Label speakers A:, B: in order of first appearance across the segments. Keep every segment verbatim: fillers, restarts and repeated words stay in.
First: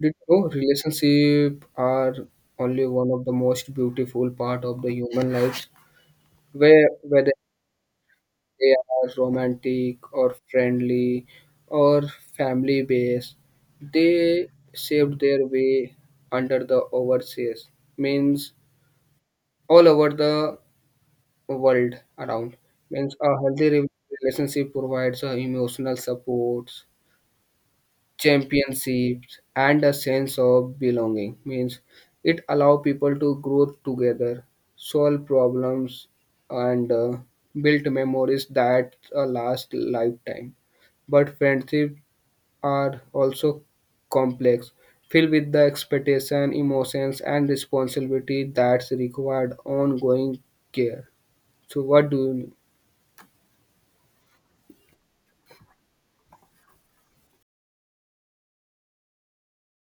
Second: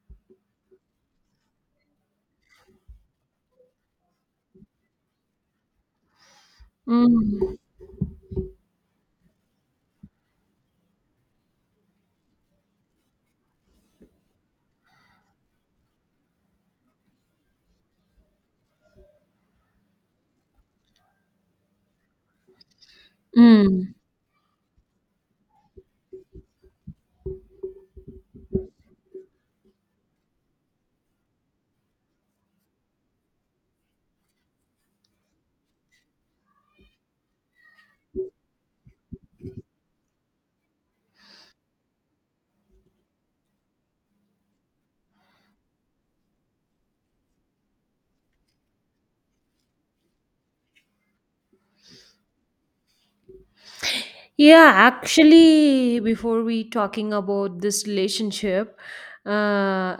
A: Did you know relationship are only one of the most beautiful part of the human lives, where whether
B: Mm,
A: they are romantic or friendly or family based, they saved their way under the overseas means all over the world around means a healthy re-
B: mm.
A: relationship provides a emotional support championships and a sense of belonging means it allow people to grow together solve problems and uh, build memories that uh, last lifetime but friendships are also complex filled with the expectation emotions and responsibility that's required ongoing care. So what do you?
B: Yeah, actually, before we talking about this relationship, uh,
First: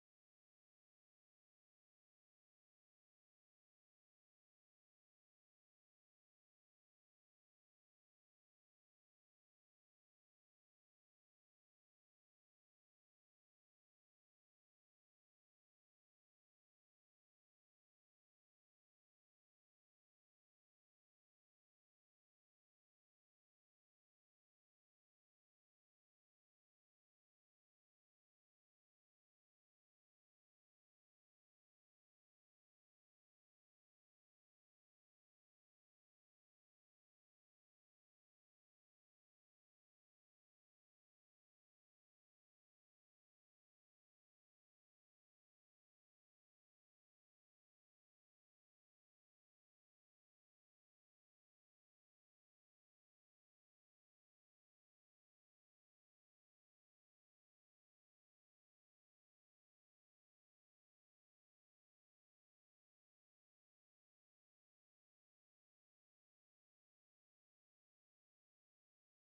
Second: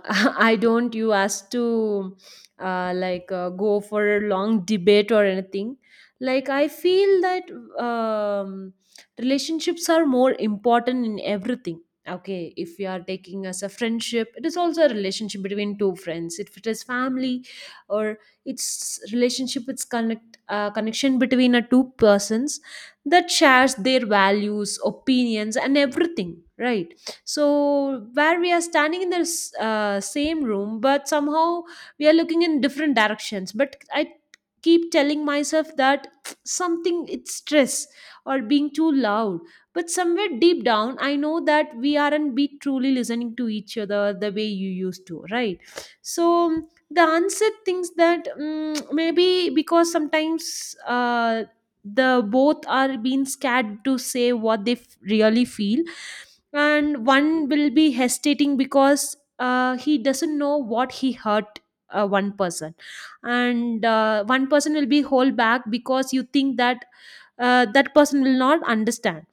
B: I don't you asked to uh, like uh, go for a long debate or anything. Like I feel that um, relationships are more important in everything. Okay, if you are taking as a friendship, it is also a relationship between two friends. If it is family, or it's relationship, it's connect uh, connection between a two persons that shares their values opinions and everything, right? So where we are standing in the s- uh, same room, but somehow we are looking in different directions, but I keep telling myself that something it's stress or being too loud, but somewhere deep down I know that we aren't be truly listening to each other the way you used to, right? So the answer things that mm maybe because sometimes uh, the both are being scared to say what they f- really feel, and one will be hesitating because uh, he doesn't know what he hurt, uh, one person. And uh, one person will be hold back because you think that uh, that person will not understand.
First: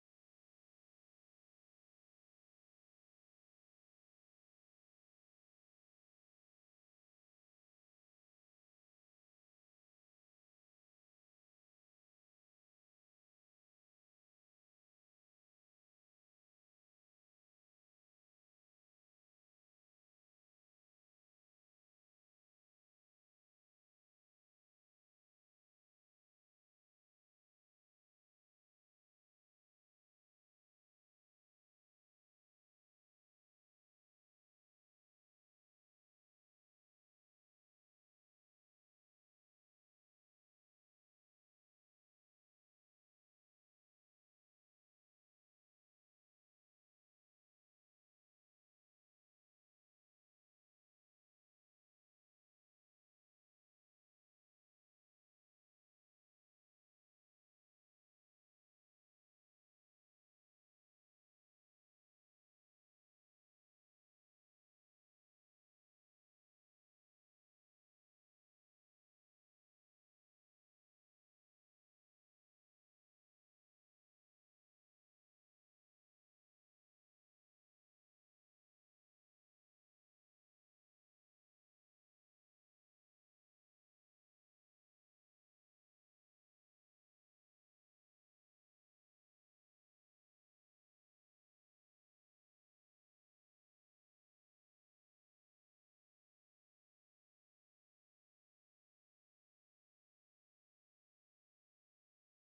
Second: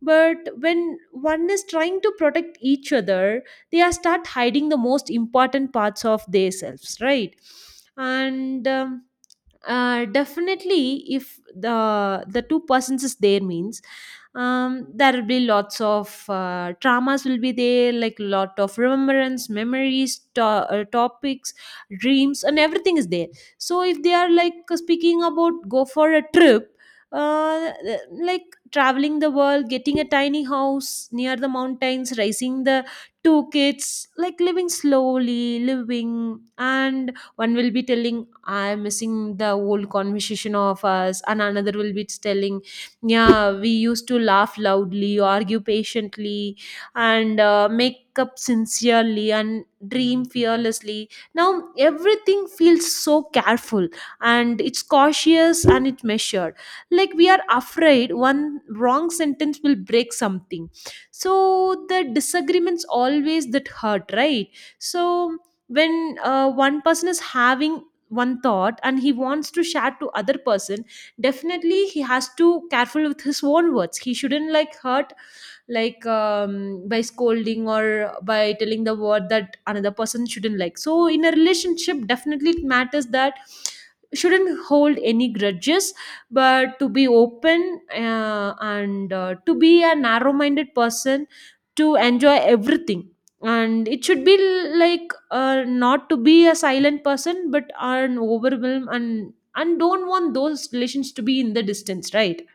B: But when one is trying to protect each other, they are start hiding the most important parts of themselves, right? And um, uh, definitely, if the the two persons is there means um, there will be lots of uh, traumas will be there, like lot of remembrance, memories, to- uh, topics, dreams, and everything is there. So if they are like speaking about go for a trip, uh, like traveling the world, getting a tiny house near the mountains, raising the two kids, like living slowly, living, and one will be telling I'm missing the old conversation of us. And another will be telling, yeah, we used to laugh loudly, argue patiently, and uh, make up sincerely and dream fearlessly. Now everything feels so careful and it's cautious and it measured. Like we are afraid one wrong sentence will break something. So the disagreements always that hurt, right? So when uh, one person is having one thought and he wants to share to other person, definitely he has to careful with his own words, he shouldn't like hurt, like um, by scolding or by telling the word that another person shouldn't like. So in a relationship, definitely it matters that shouldn't hold any grudges, but to be open uh, and uh, to be a narrow minded person, to enjoy everything, and it should be l- like uh, not to be a silent person but an overwhelm, and and don't want those relations to be in the distance, right?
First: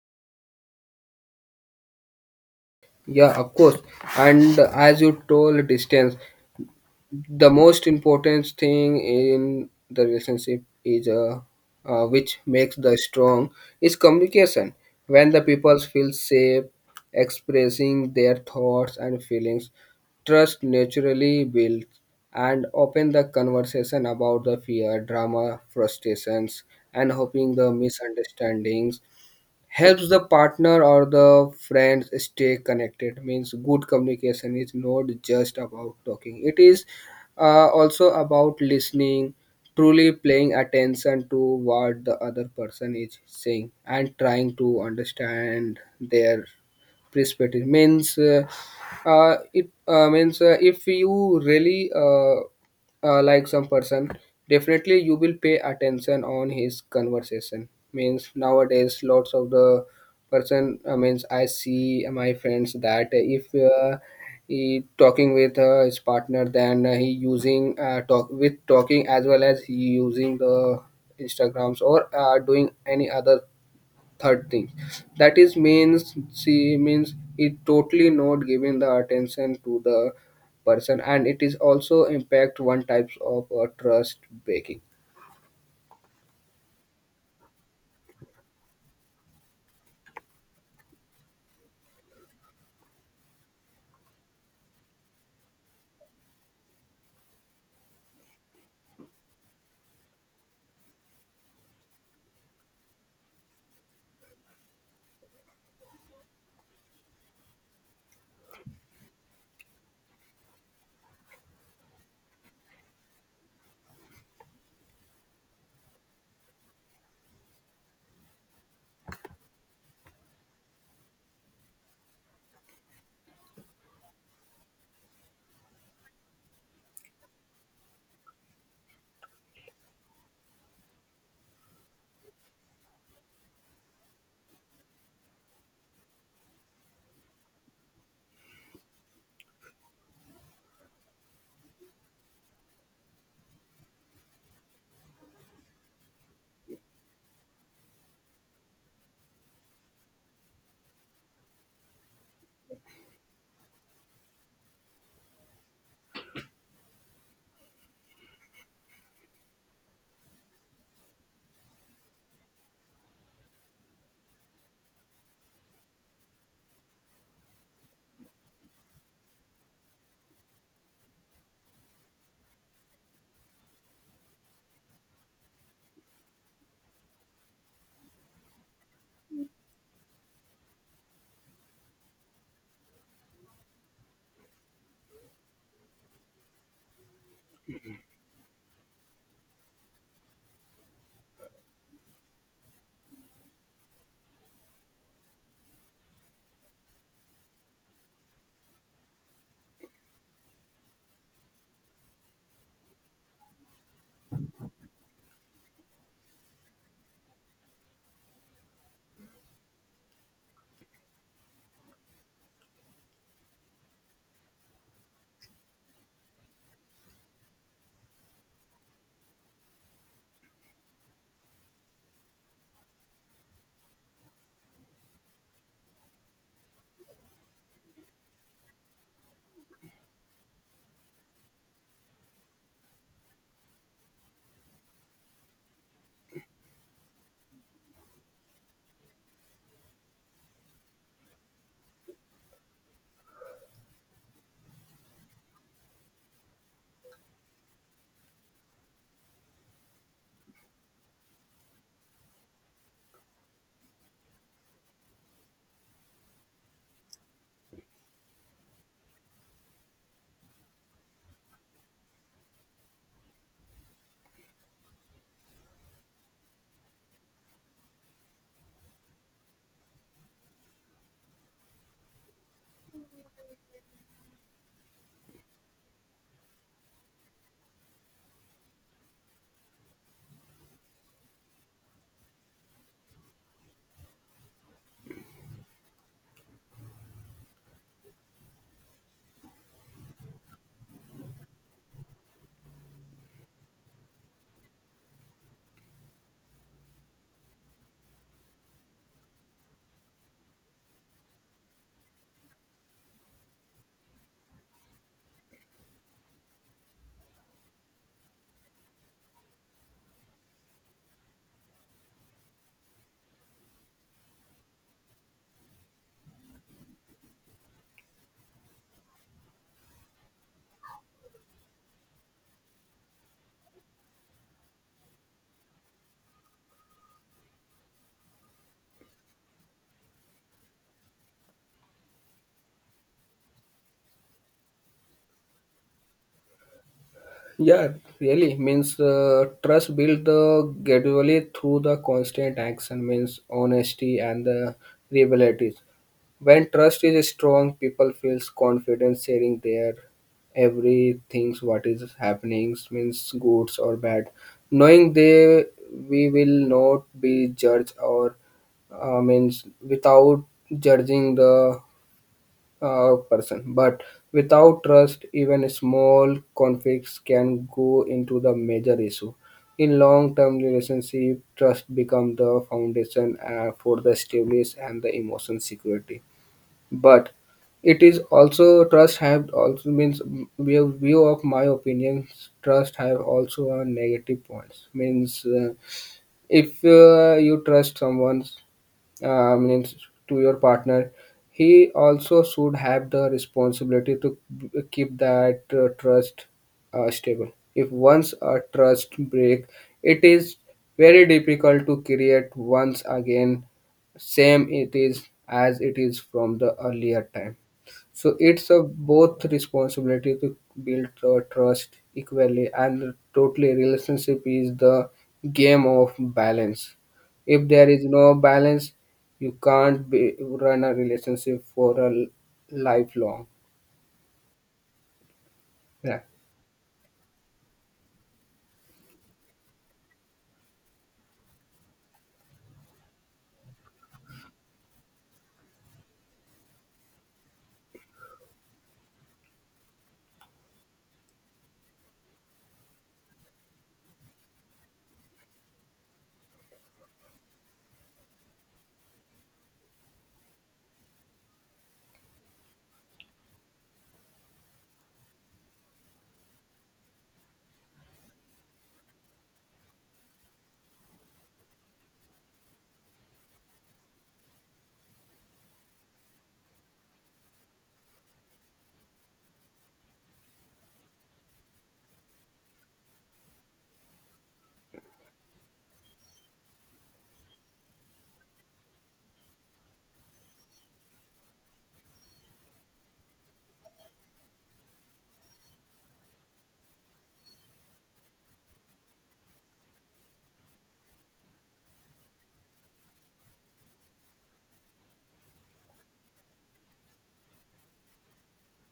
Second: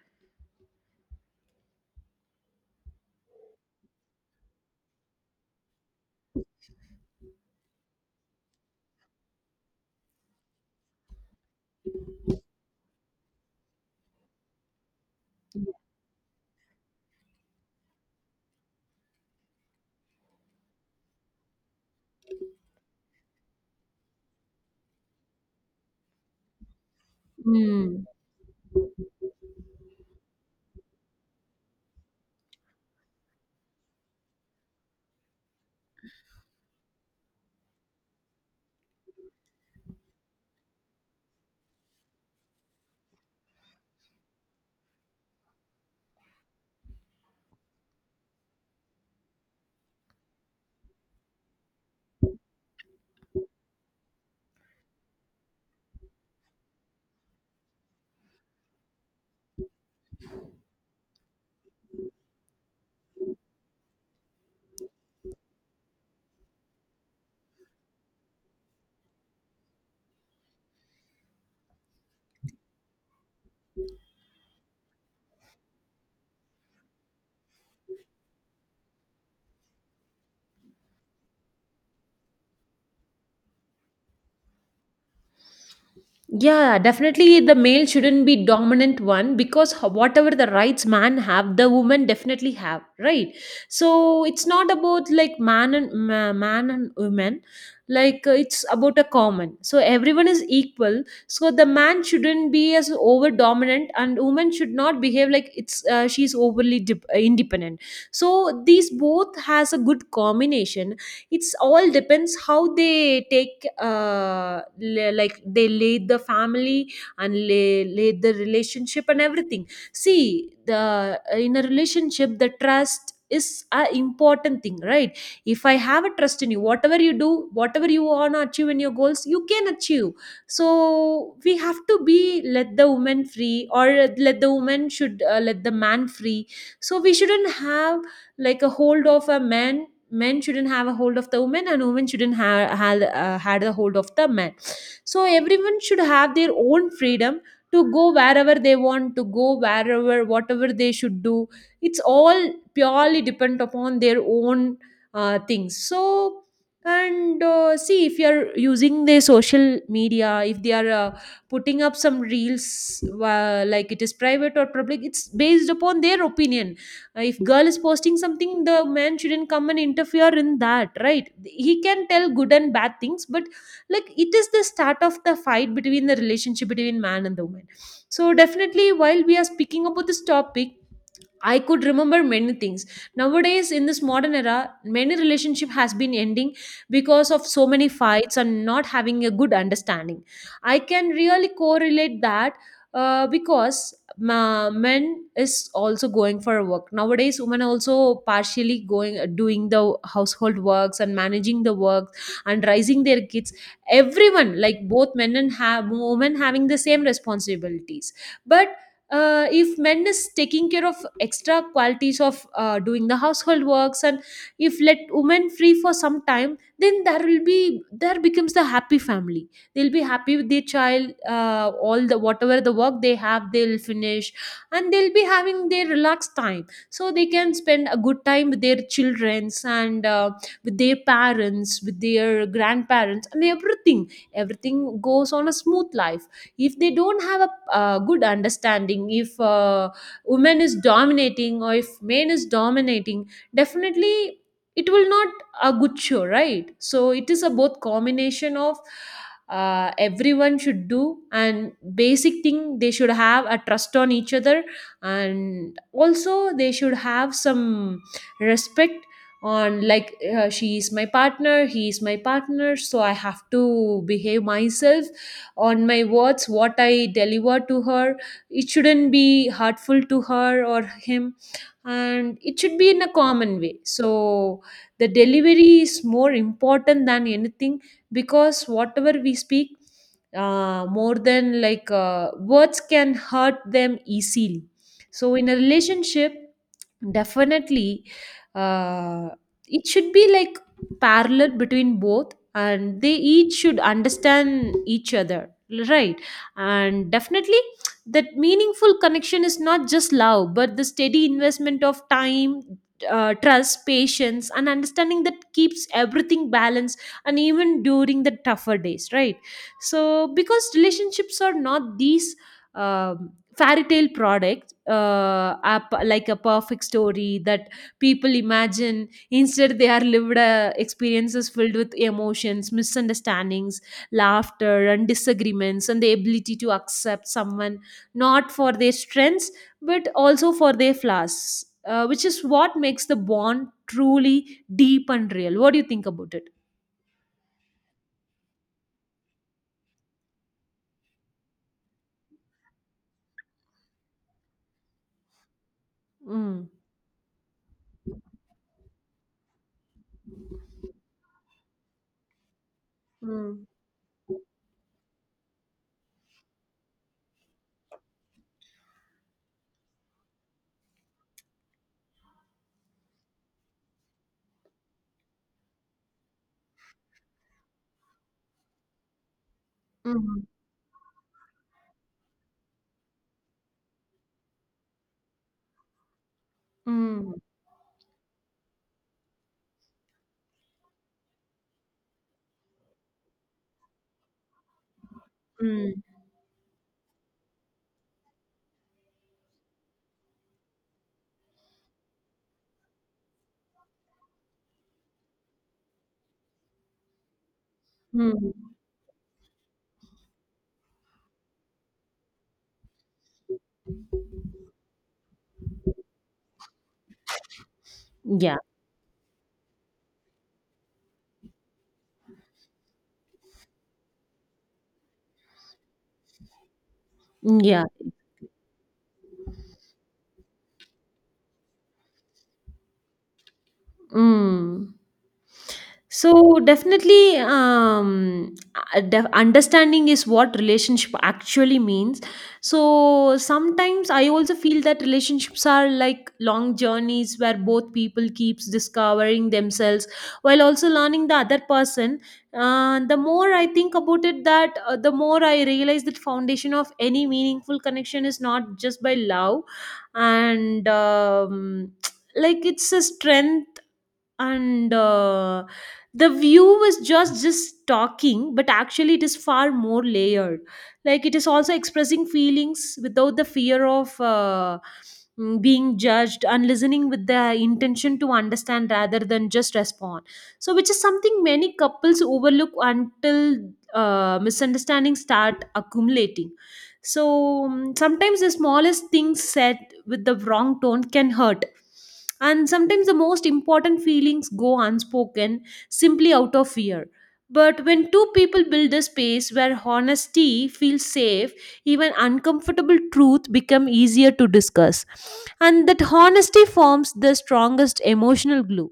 A: Yeah, of course. And as you told distance, the most important thing in the relationship is uh, uh, which makes the strong is communication. When the people feel safe expressing their thoughts and feelings, trust naturally builds and open the conversation about the fear drama frustrations and hoping the
B: Hmm.
A: misunderstandings helps the partner or the friends stay connected means good communication is not just about talking, it is uh, also about listening, truly paying attention to what the other person is saying and trying to understand their perspective means uh, uh, it uh, means uh, if you really uh, uh, like some person, definitely you will pay attention on his conversation means nowadays lots of the person uh, means I see my friends that if uh, he talking with uh, his partner then uh, he using uh, talk with talking as well as he using the instagrams or uh, doing any other third thing that is means she means it totally not giving the attention to the person and it is also impact one types of uh, trust breaking.
B: Yeah, definitely the male shouldn't be dominant one because ho- whatever the rights man have, the woman definitely have, right? So it's not about like man and ma- man and women, like uh, it's about a common. So everyone is equal. So the man shouldn't be as over dominant, and woman should not behave like it's uh, she's overly dip- uh, independent. So these both has a good combination, it's all depends how they take uh, la- like they lead the family, and lay, lay the relationship and everything. See, the uh, in a relationship the trust is a important thing, right? If I have a trust in you, whatever you do, whatever you want to achieve in your goals you can achieve. So we have to be, let the woman free, or let the woman should uh, let the man free. So we shouldn't have like a hold of a man, men shouldn't have a hold of the women, and women shouldn't have had, uh, had a hold of the men. So everyone should have their own freedom to go wherever they want to go, wherever whatever they should do, it's all purely depend upon their own uh, things. So and uh, see, if you're using the social media, if they are uh, putting up some reels, uh, like it is private or public, it's based upon their opinion. Uh, if girl is posting something, the man shouldn't come and interfere in that, right? He can tell good and bad things, but like it is the start of the fight between the relationship between man and the woman. So definitely while we are speaking about this topic, I could remember many things. Nowadays, in this modern era, many relationship has been ending because of so many fights and not having a good understanding. I can really correlate that, uh, because ma- men is also going for work nowadays. Women also partially going doing the household works and managing the work and raising their kids. Everyone, like both men and have women, having the same responsibilities, but uh, if men is taking care of extra qualities of uh, doing the household works, and if let women free for some time, then there will be, there becomes the happy family. They'll be happy with their child, uh, all the whatever the work they have they'll finish, and they'll be having their relaxed time, so they can spend a good time with their childrens and uh, with their parents, with their grandparents, and everything. Everything goes on a smooth life. If they don't have a uh, good understanding, if uh, women is dominating or if men is dominating, definitely it will not a good show, right? So it is a both combination of uh, everyone should do, and basic thing, they should have a trust on each other, and also they should have some respect on, like uh, she is my partner, he is my partner, so I have to behave myself on my words what I deliver to her. It shouldn't be hurtful to her or him, and it should be in a common way. So the delivery is more important than anything, because whatever we speak, uh, more than like uh, words can hurt them easily. So in a relationship, definitely, uh, it should be like parallel between both and they each should understand each other, right? And definitely that meaningful connection is not just love but the steady investment of time, uh, trust, patience, and understanding that keeps everything balanced and even during the tougher days, right? So because relationships are not these um fairy tale products, uh, are p- like a perfect story that people imagine. Instead they are lived uh, experiences filled with emotions, misunderstandings, laughter, and disagreements, and the ability to accept someone not for their strengths but also for their flaws, uh, which is what makes the bond truly deep and real. What do you think about it?
A: Yeah, really means uh, trust built uh, gradually through the constant action means honesty and the reliability.
B: Mm.
A: When trust is strong, people feels confident sharing their everything what is happening means
B: Mm.
A: goods or bad, knowing they we will not be judged or uh, means without judging the uh, person. But without trust, even small conflicts can go into the major issue. In
B: Mm-hmm.
A: long-term relationship, trust becomes the foundation uh, for the stability and the emotion security.
B: Mm.
A: But it is also trust have also means mm, view view of my opinions. Trust have also a negative points. Means uh,
B: Mm.
A: if uh, you trust someone uh, means to your partner he also should have the responsibility to b- keep that uh, trust uh, stable. If
B: Mm.
A: once
B: Mm.
A: a trust break, it is very difficult to create once again same it is as it is from the earlier time, so
B: Yeah.
A: it's a both responsibility to build tr- trust equally and totally relationship is the game of balance.
B: Mm.
A: If
B: Yeah.
A: there is no balance, you can't be, run a relationship for a l- lifelong.
B: Mm.
A: Yeah,
B: So definitely, um, uh, def- understanding is what relationship actually means. So sometimes I also feel that relationships are like long journeys where both people keeps discovering themselves while also learning the other person. Uh, the more I think about it, that uh, the more I realize that foundation of any meaningful connection is not just by love, and um, like it's a strength, and uh, the view is just just talking, but actually it is far more layered. Like it is also expressing feelings without the fear of uh, mm, being judged, and listening with the intention to understand rather than just respond. So which is something many couples overlook until uh, misunderstandings start accumulating. So mm, sometimes the smallest things said with the wrong tone can hurt, and sometimes the most important feelings go unspoken simply out of fear. But when two people build a space where honesty feels safe, even uncomfortable truth become easier to discuss, and that honesty forms the strongest emotional glue.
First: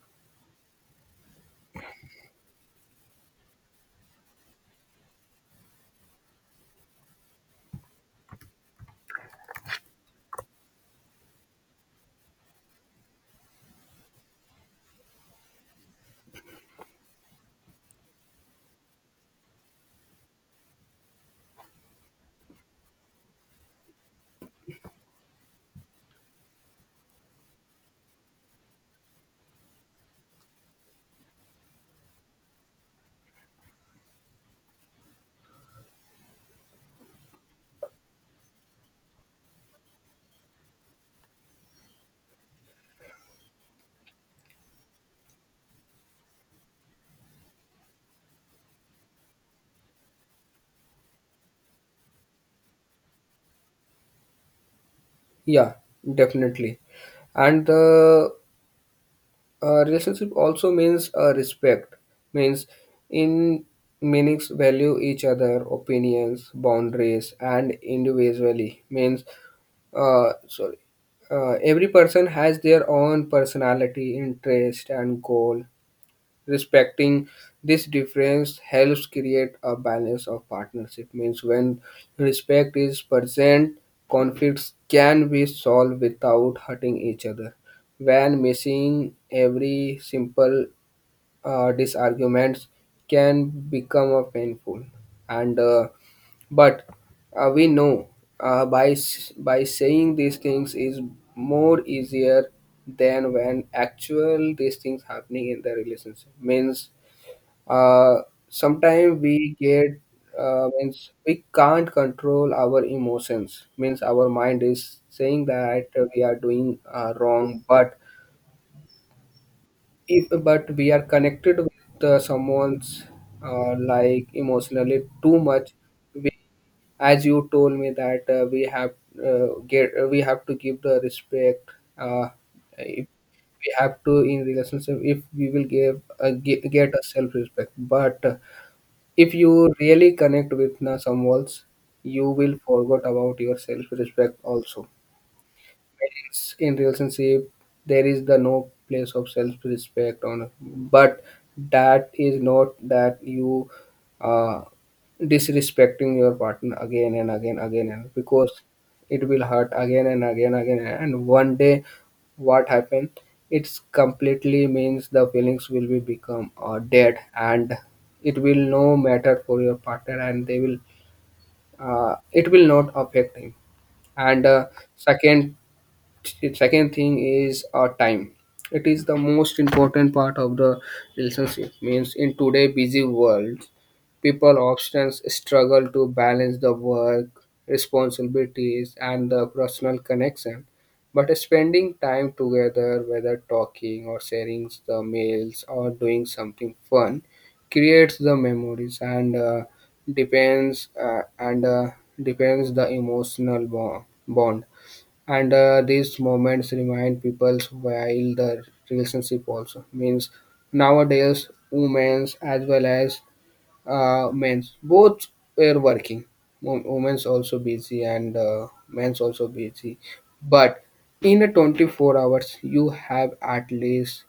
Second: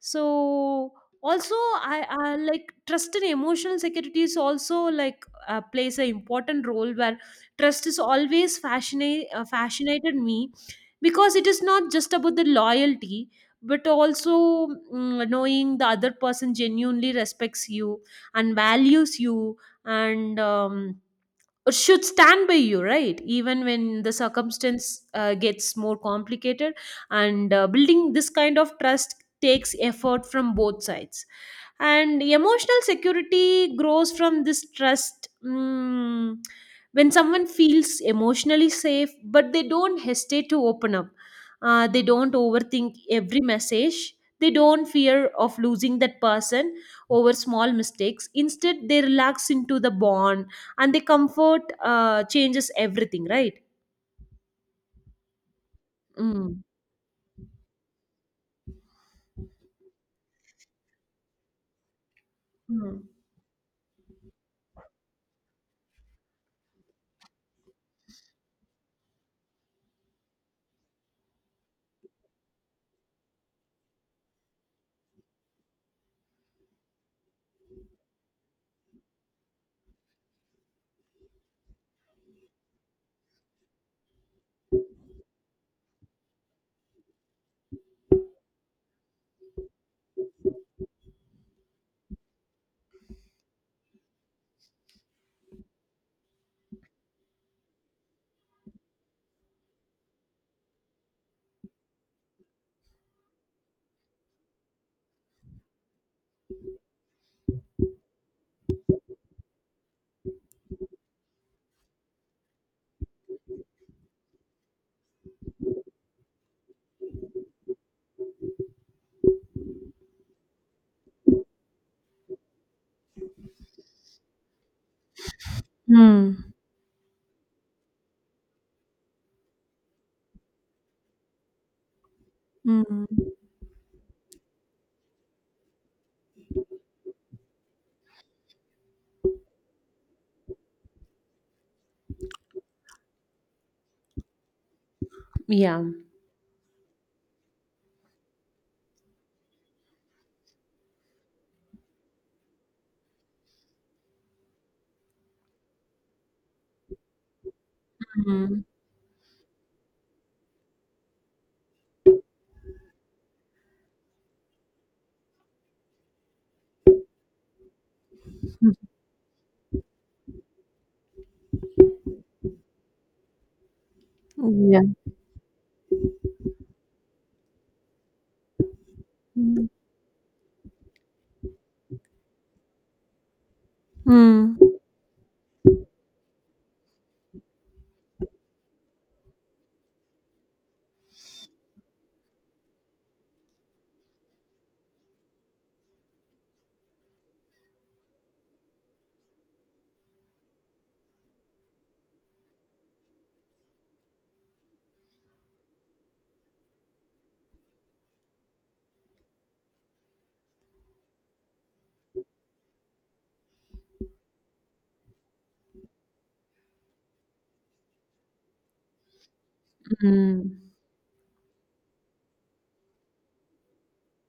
B: So also, i, I like trust and emotional security is also like uh, plays an important role, where trust is always fascinate uh, fascinated me, because it is not just about the loyalty but also, mm, knowing the other person genuinely respects you and values you, and um, should stand by you, right? Even when the circumstance uh, gets more complicated, and uh, building this kind of trust takes effort from both sides, and emotional security grows from this trust mm, When someone feels emotionally safe, but they don't hesitate to open up, uh, they don't overthink every message, they don't fear of losing that person over small mistakes, instead they relax into the bond, and the comfort uh, changes everything, right?
A: yeah,
B: Mm.
A: definitely. And the uh, relationship also means uh, respect. Means
B: Mm.
A: in meanings value each other opinions boundaries and individually means uh, sorry, uh, every person has their own personality, interest, and goal. Respecting this difference helps create a balance of partnership. Means when respect is present, conflicts can be solved without hurting each other. When missing, every simple uh, these arguments can become uh, painful and uh, but uh, we know uh, by s- by saying these things is more easier than when actual these things happening in the relationship means uh, sometimes we get uh, means we can't control our emotions means our mind is saying that we are doing uh, wrong but if but we are connected with uh, someone's uh, like emotionally too much, we,
B: Hmm.
A: as you told me that uh, we have uh, get uh, we have to give the respect uh,
B: Hmm.
A: if we have to in relationship if we will give uh, ge- get a self respect but uh, if you really connect with uh, someone else you will forget about your self respect also.
B: Yeah.
A: In relationship there is the no place of self-respect on, but that is not that you uh, disrespecting your partner again and again again and
B: Hmm.
A: because it will hurt again and again again and one day what happened it's completely means the feelings will be become uh, dead and it will no matter for your partner and they will uh, it will not affect him and uh,
B: Yeah.
A: second second thing is our time. It is the most important part of the relationship means in today busy world
B: Hmm.
A: people often struggle to balance the work responsibilities and the personal connection but spending time together whether talking or sharing the meals or doing something fun creates the memories and uh, depends uh, and uh, depends the emotional bo- bond and uh, these moments remind people while the relationship also means nowadays women's as well as uh, men's both were working. Wo- women's also busy and uh, men's also busy,
B: Mm.
A: but in a twenty-four hours you have at least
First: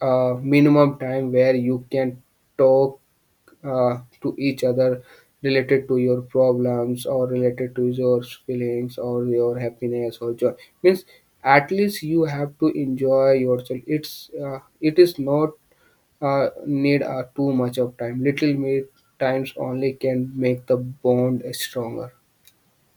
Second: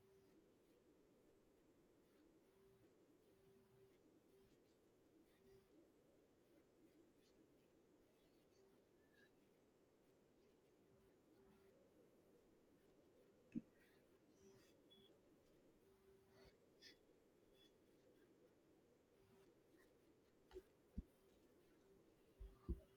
A: a minimum time where you can talk uh, to each other related to your problems or related to your feelings or your happiness or joy means at least you have to enjoy yourself. It's uh, it is not uh, need uh, too much of time, little bit times only can make the bond stronger.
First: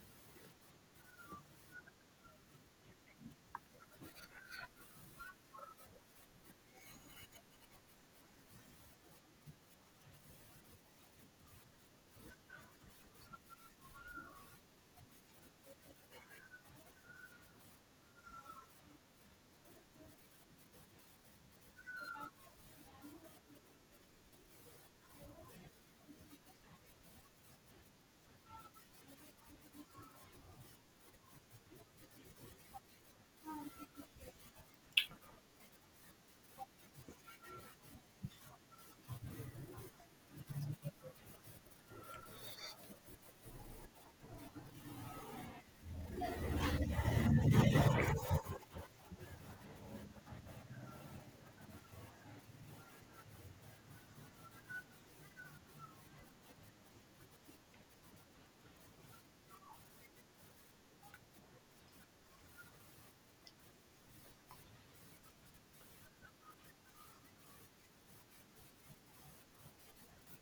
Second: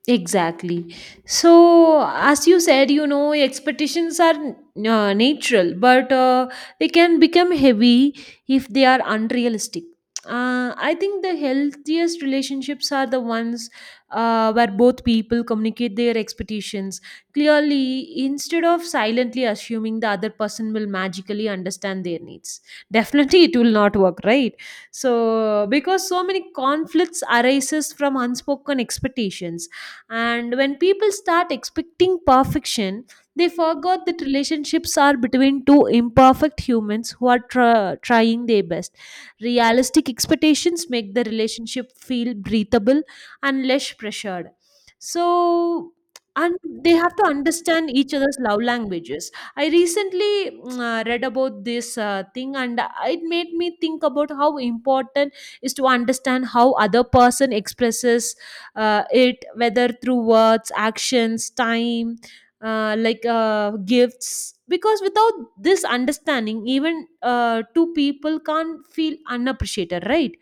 B: Exactly. So, as you said, you know, expectations are uh, natural, but uh, they can become heavy if they are unrealistic. Uh, I think the healthiest relationships are the ones uh, where both people communicate their expectations clearly, instead of silently assuming the other person will magically understand their needs. Definitely, it will not work, right? So, because so many conflicts arises from unspoken expectations, and when people start expecting perfection, they forgot that relationships are between two imperfect humans who are tr- trying their best. Realistic expectations make the relationship feel breathable and less pressured. So, and they have to understand each other's love languages. I recently mm, uh, read about this uh, thing, and it made me think about how important is to understand how other person expresses uh, it, whether through words, actions, time, uh, like uh, gifts, because without this understanding even uh, two people can't feel unappreciated, right?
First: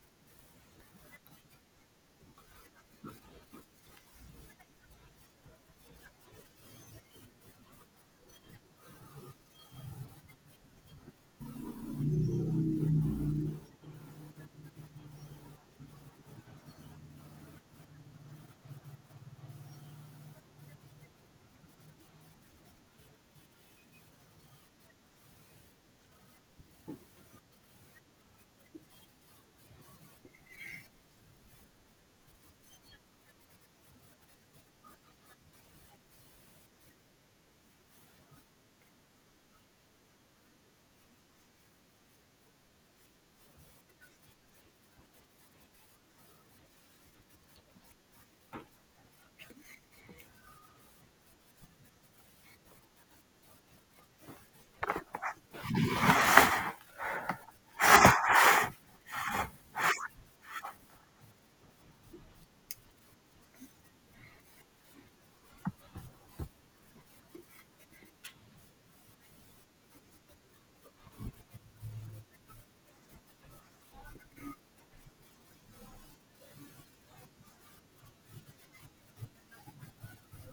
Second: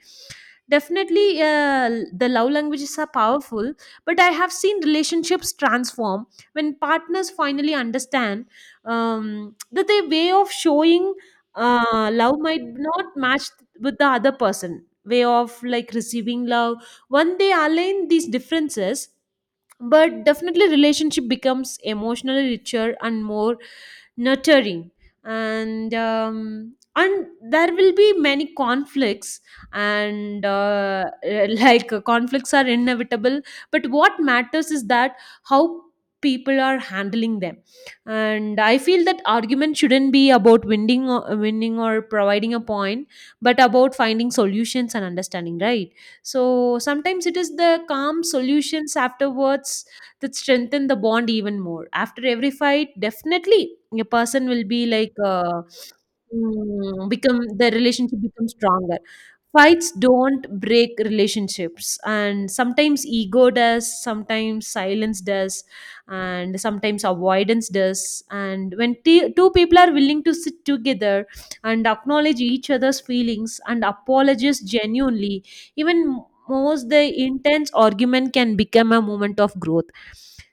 B: Definitely uh, the love languages are powerful, but I have seen relationships transform when partners finally understand um, that their way of showing uh, love might not match with the other person way of like receiving love. When they align these differences, but definitely relationship becomes emotionally richer and more nurturing. And um, and there will be many conflicts, and uh, like uh, conflicts are inevitable, but what matters is that how people are handling them. And I feel that argument shouldn't be about winning or winning or providing a point, but about finding solutions and understanding, right? So sometimes it is the calm solutions afterwards that strengthen the bond even more. After every fight, definitely a person will be like, uh, mm, become the relationship becomes stronger. Fights don't break relationships, and sometimes ego does, sometimes silence does, and sometimes avoidance does. And when t- two people are willing to sit together and acknowledge each other's feelings and apologize genuinely, even most the intense argument can become a moment of growth.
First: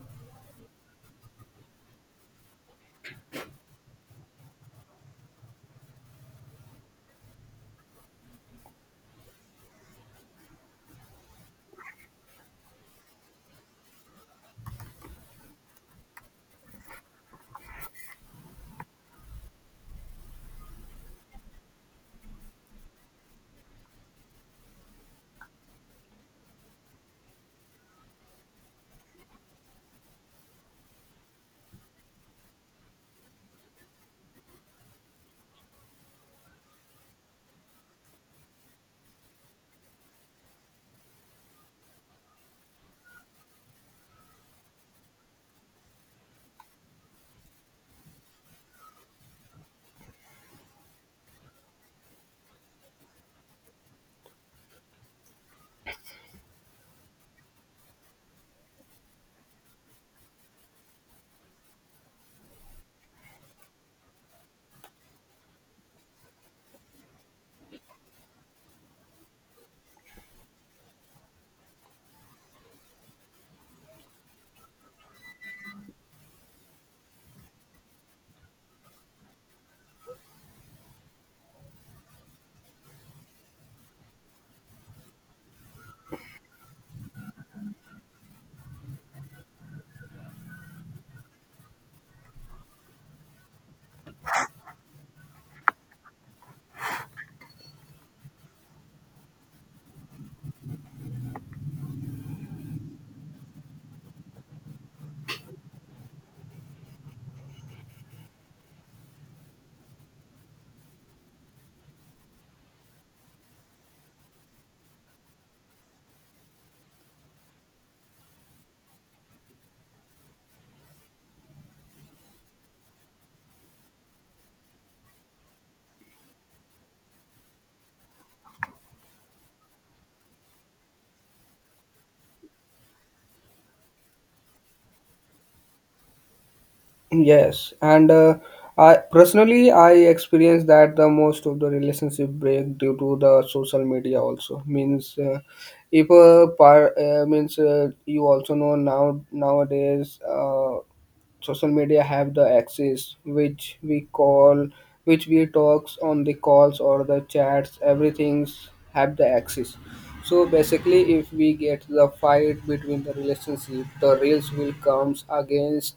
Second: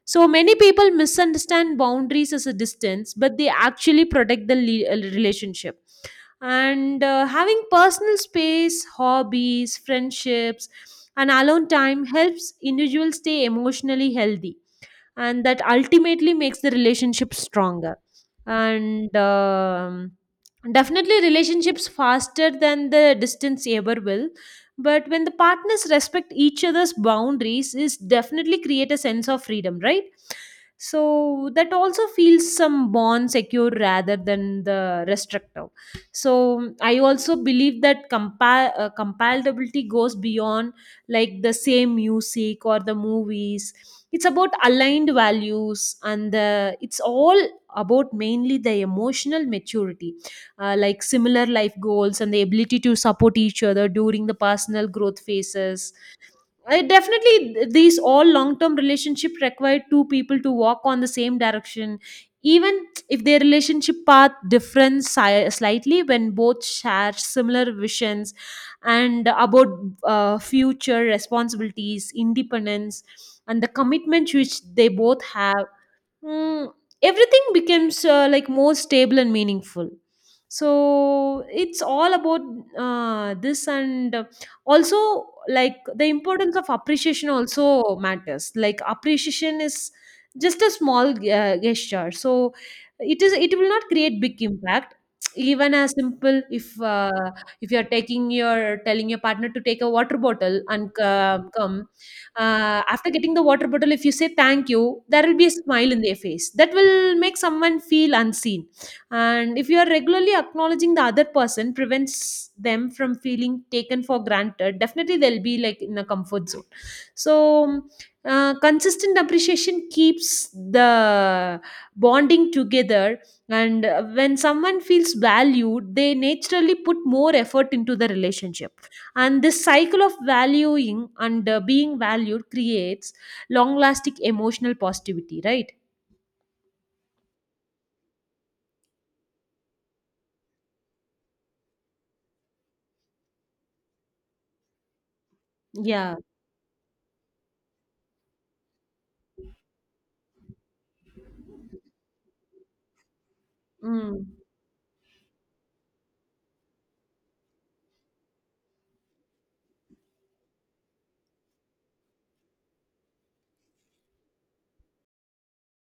B: So many people misunderstand boundaries as a distance, but they actually protect the le- uh, relationship. And uh, having personal space, hobbies, friendships, and alone time helps individuals stay emotionally healthy, and that ultimately makes the relationship stronger. And um, definitely relationships faster than the distance ever will, but when the partners respect each other's boundaries is definitely create a sense of freedom, right? So that also feels some bond secure rather than the restrictive. So I also believe that compa- uh, compatibility goes beyond like the same music or the movies. It's about aligned values and the, it's all about mainly the emotional maturity, uh, like similar life goals and the ability to support each other during the personal growth phases. I definitely th- these all long-term relationship require two people to walk on the same direction, even if their relationship path differs si- slightly. When both share similar visions and about uh, future responsibilities, independence, and the commitment which they both have, mm, everything becomes uh, like more stable and meaningful. So it's all about uh, this and uh, also like the importance of appreciation also matters. Like appreciation is just a small uh, gesture, so it is it will not create big impact. Even as simple if uh, if you are taking your telling your partner to take a water bottle and uh, come, uh, after getting the water bottle, if you say thank you, there will be a smile in their face that will make someone feel unseen. And if you are regularly acknowledging the other person, prevents them from feeling taken for granted, definitely they'll be like in a comfort zone. So uh, consistent appreciation keeps the bonding together. And uh, when someone feels valued, they naturally put more effort into the relationship, and this cycle of valuing and uh, being valued creates long lasting emotional positivity, right?
A: Yes, and uh, I personally I experienced that the most of the relationship break due to the social media also means uh, if
B: Yeah.
A: uh, par, uh, means uh, you also know now nowadays uh, social media have the access which we
B: Mm.
A: call which we talks on the calls or the chats everything's have the access. So basically if we get the fight between the relationship, the reels will comes against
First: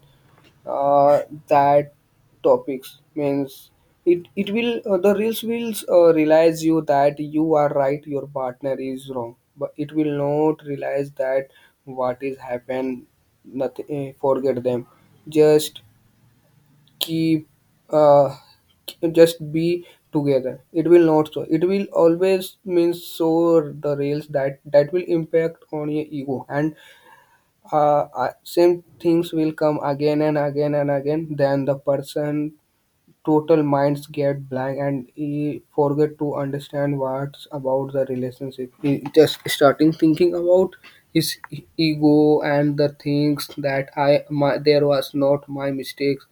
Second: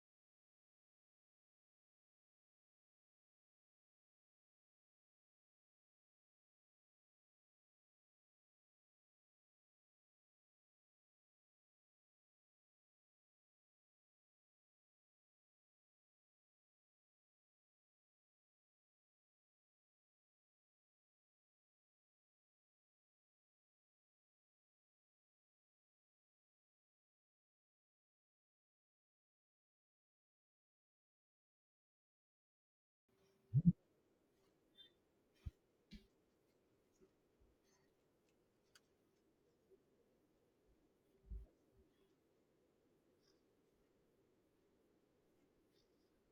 A: uh, that topics means it it will uh, the reels will uh, realize you that you are right your partner is wrong, but it will not realize that what is happened nothing. Eh, forget them, just keep uh, just be together. It will not, so it will always means so the reels that that will impact on your ego and uh, I- same things will come again and again and again, then the person total minds get blank and he forget to understand what's about the relationship, he just starting thinking about his e- ego and the things that I my there was not my mistakes,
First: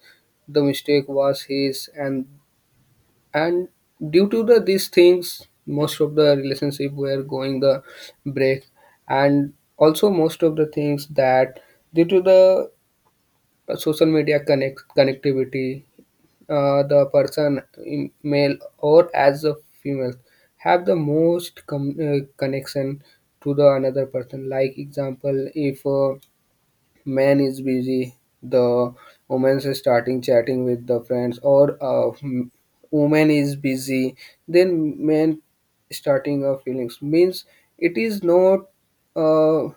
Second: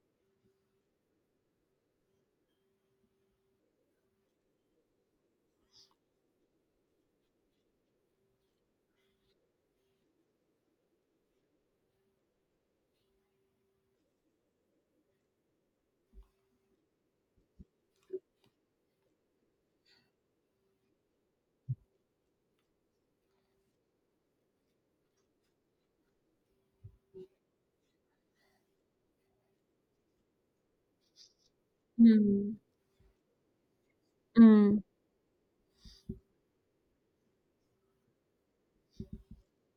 A: the mistake was his, and and due to the these things most of the relationship were going the break. And also most of the things that due to the social media connect connectivity uh, the person in male or as a female have the most com- uh, connection to the another person, like example if uh, man is busy, the woman is starting chatting with the friends, or uh, m-
B: Mm.
A: woman is busy,
B: Mm.
A: then man starting of feelings means it is not uh,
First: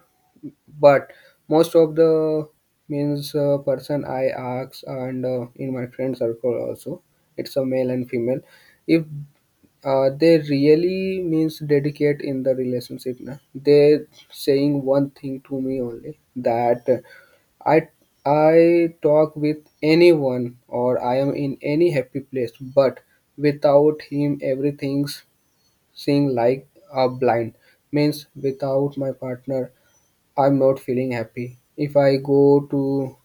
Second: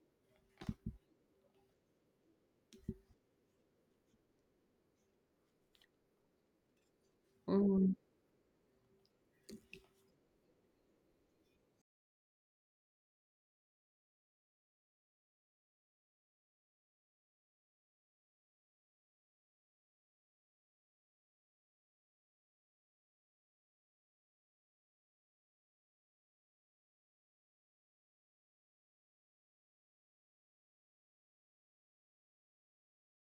A: but most of the means uh, person I ask and uh, in my friend circle also it's a male
B: Mm.
A: and female if uh, they really means dedicate in the relationship na they saying one thing to me only that I I talk with anyone or I am in any happy place, but without him everything's seeing like a blind. Means without my partner I'm not feeling happy. If I go to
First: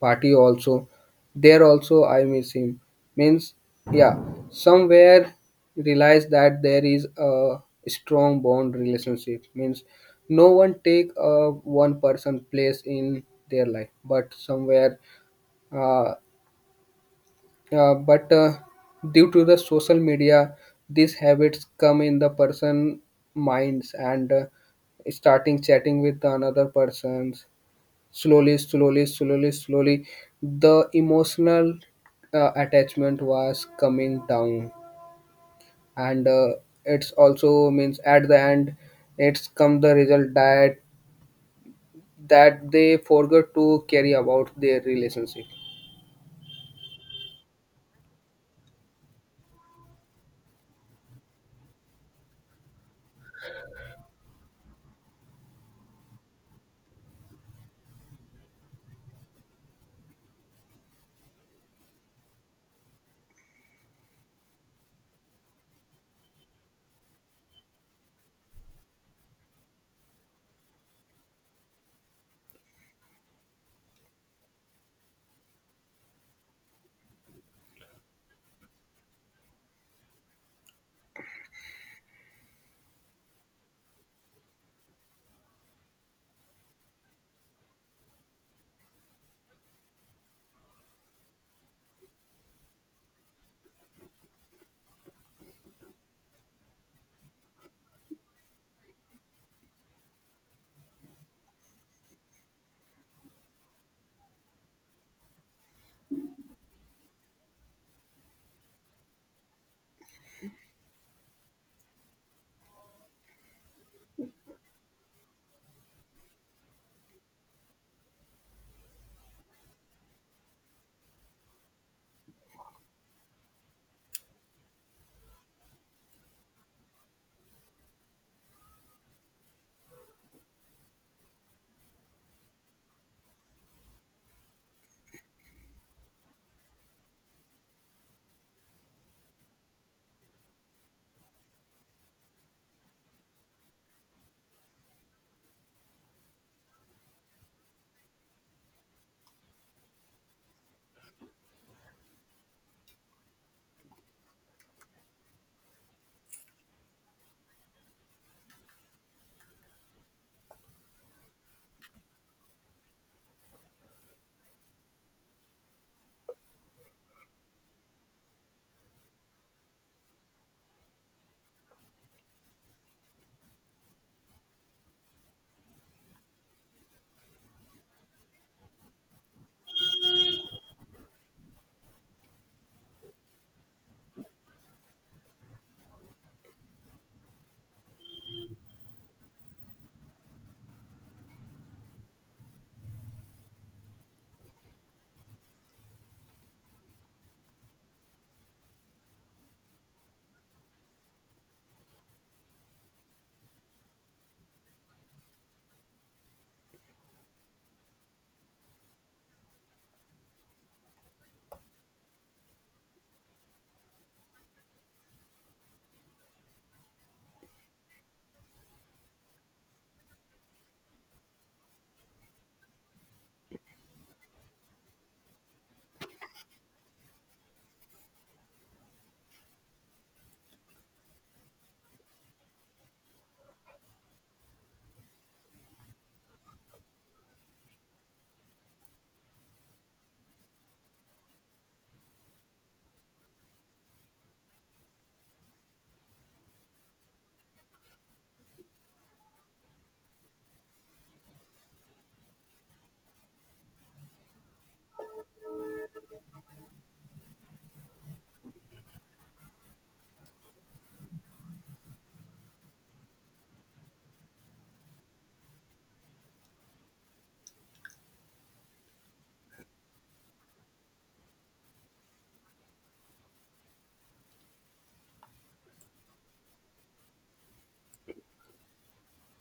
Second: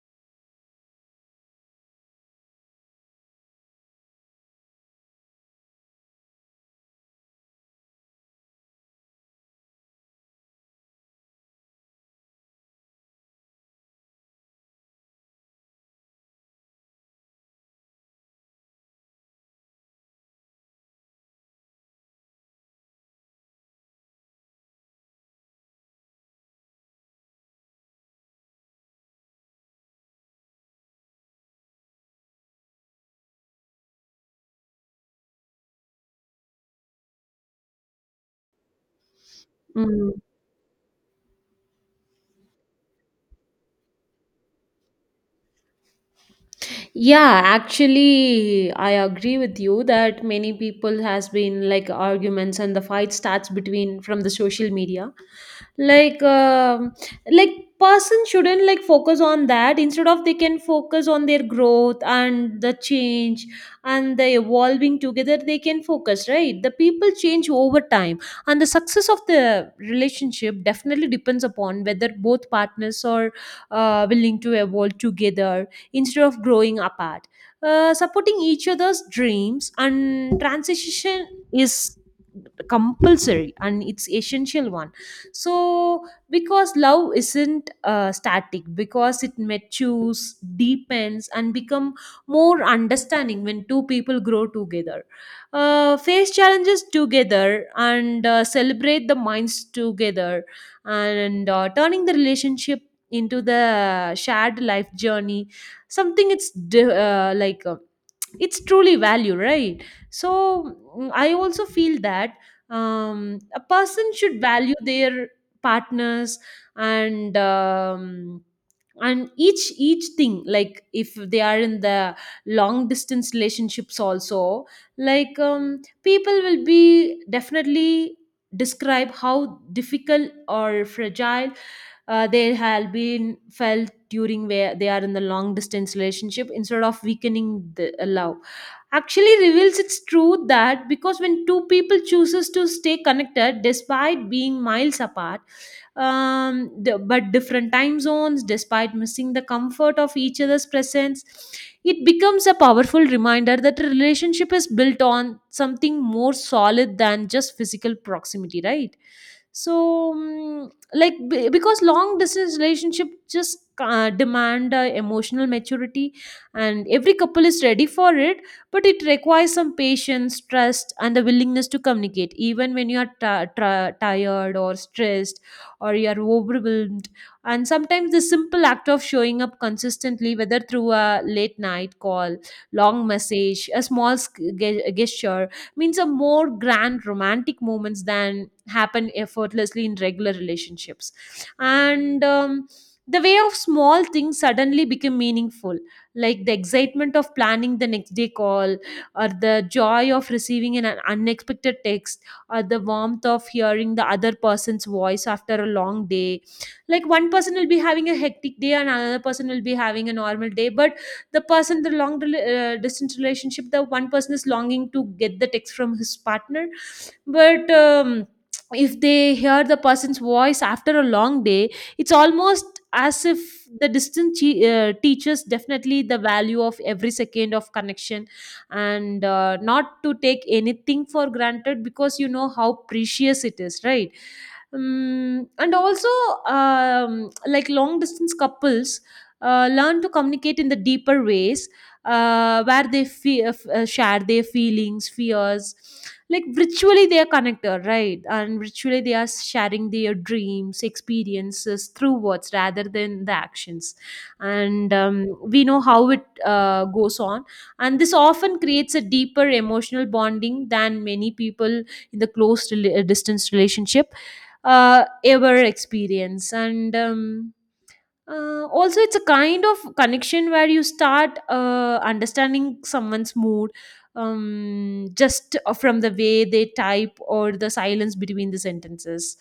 A: party also, there also I miss him. Means, yeah, somewhere realize that there is a strong bond relationship. Means, no one take a one person place in their life, but somewhere, uh, uh, but uh, due to the social media, these habits come in the person minds and uh, starting chatting with another persons slowly slowly slowly slowly the emotional uh, attachment was coming down and uh, it's also means at the end it's come the
B: Mm.
A: result that that they forgot to carry about their relationship
B: Yeah, actually, I agree with you that many people has been like arguments and the fight starts between from the social media. like um like person shouldn't like focus on that. Instead of they can focus on their growth and the change and the evolving together, they can focus, right? The people change over time, and the success of the relationship definitely depends upon whether both partners are uh, willing to evolve together instead of growing apart. Uh, supporting each other's dreams and transition is compulsory, and it's essential one. So because love isn't uh, static, because it matures, deepens and become more understanding when two people grow together, uh, face challenges together, and uh, celebrate the minds together, and uh, turning the relationship into the shared life journey, something it's di- uh, like um, it's truly value, right? So mm, I also feel that um, a person should value their partners. And um, and each each thing, like if they are in the long distance relationships also, like um, people will be definitely describe how difficult or fragile uh, they have been felt during where they are in the long distance relationship. Instead of weakening the uh, love, actually reveals its truth, that because when two people chooses to stay connected despite being miles apart, um, d- but different time zones, despite missing the comfort of each other's presence. It becomes a powerful reminder that a relationship is built on something more solid than just physical proximity, right? So mm, like be- because long distance relationship just uh, demand uh, emotional maturity and every couple is ready for it, but it requires some patience, trust, and the willingness to communicate even when you are ti- tired or stressed, or you are overwhelmed. And sometimes the simple act of showing up consistently, whether through a late night call, long message, a small sk- ge- gesture, means a more grand romantic moments than happen effortlessly in regular relationships. And um, The way of small things suddenly become meaningful, like the excitement of planning the next day call, or the joy of receiving an unexpected text, or the warmth of hearing the other person's voice after a long day. Like one person will be having a hectic day and another person will be having a normal day, but the person the long rela- uh, distance relationship, the one person is longing to get the text from his partner. But um if they hear the person's voice after a long day, it's almost as if the distance che- uh, teaches definitely the value of every second of connection, and uh, not to take anything for granted because you know how precious it is, right? Um, and also, um, like long distance couples uh, learn to communicate in the deeper ways, uh, where they fe- uh, f- uh, share their feelings, fears. Like virtually they are connected, right? And virtually they are sharing their dreams, experiences through words rather than the actions. And um, we know how it uh, goes on. And this often creates a deeper emotional bonding than many people in the close rela- distance relationship uh, ever experience. And um, uh, Also, it's a kind of connection where you start uh, understanding someone's mood, um, just uh, from the way they type or the silence between the sentences.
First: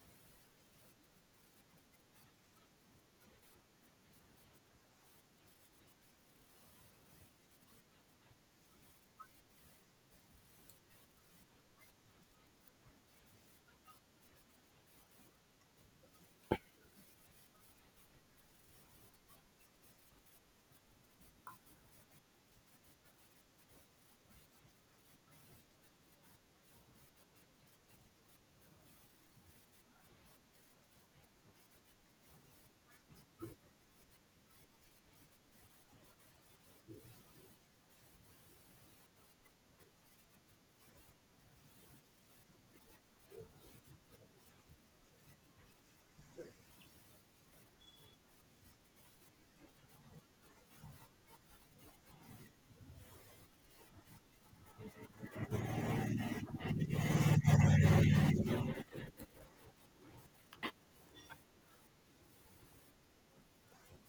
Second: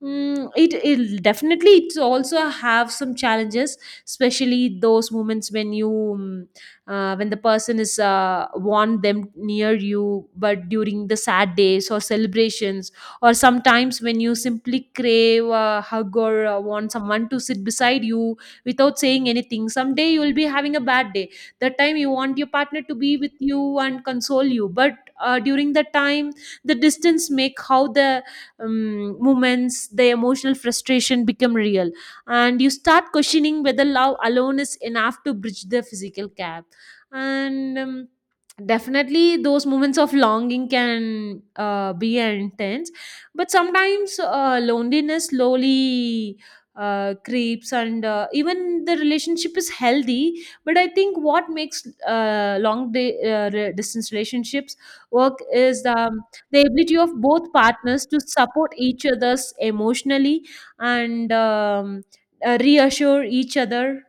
B: Mm, it it definitely it's also have some challenges, especially those moments when you um, uh, when the person is uh, want them near you, but during the sad days or celebrations, or sometimes when you simply crave a hug, or uh, want someone to sit beside you without saying anything. Someday you will be having a bad day. That time you want your partner to be with you and console you, but uh, during that time, the distance make how the um, moments the emotional frustration become real, and you start questioning whether love alone is enough to bridge the physical gap. And um, Definitely those moments of longing can uh, be intense, but sometimes uh, loneliness slowly uh, creeps and uh, even the relationship is healthy. But I think what makes uh, long day, uh, re- distance relationships work is um, the ability of both partners to support each other's emotionally, and um, uh, reassure each other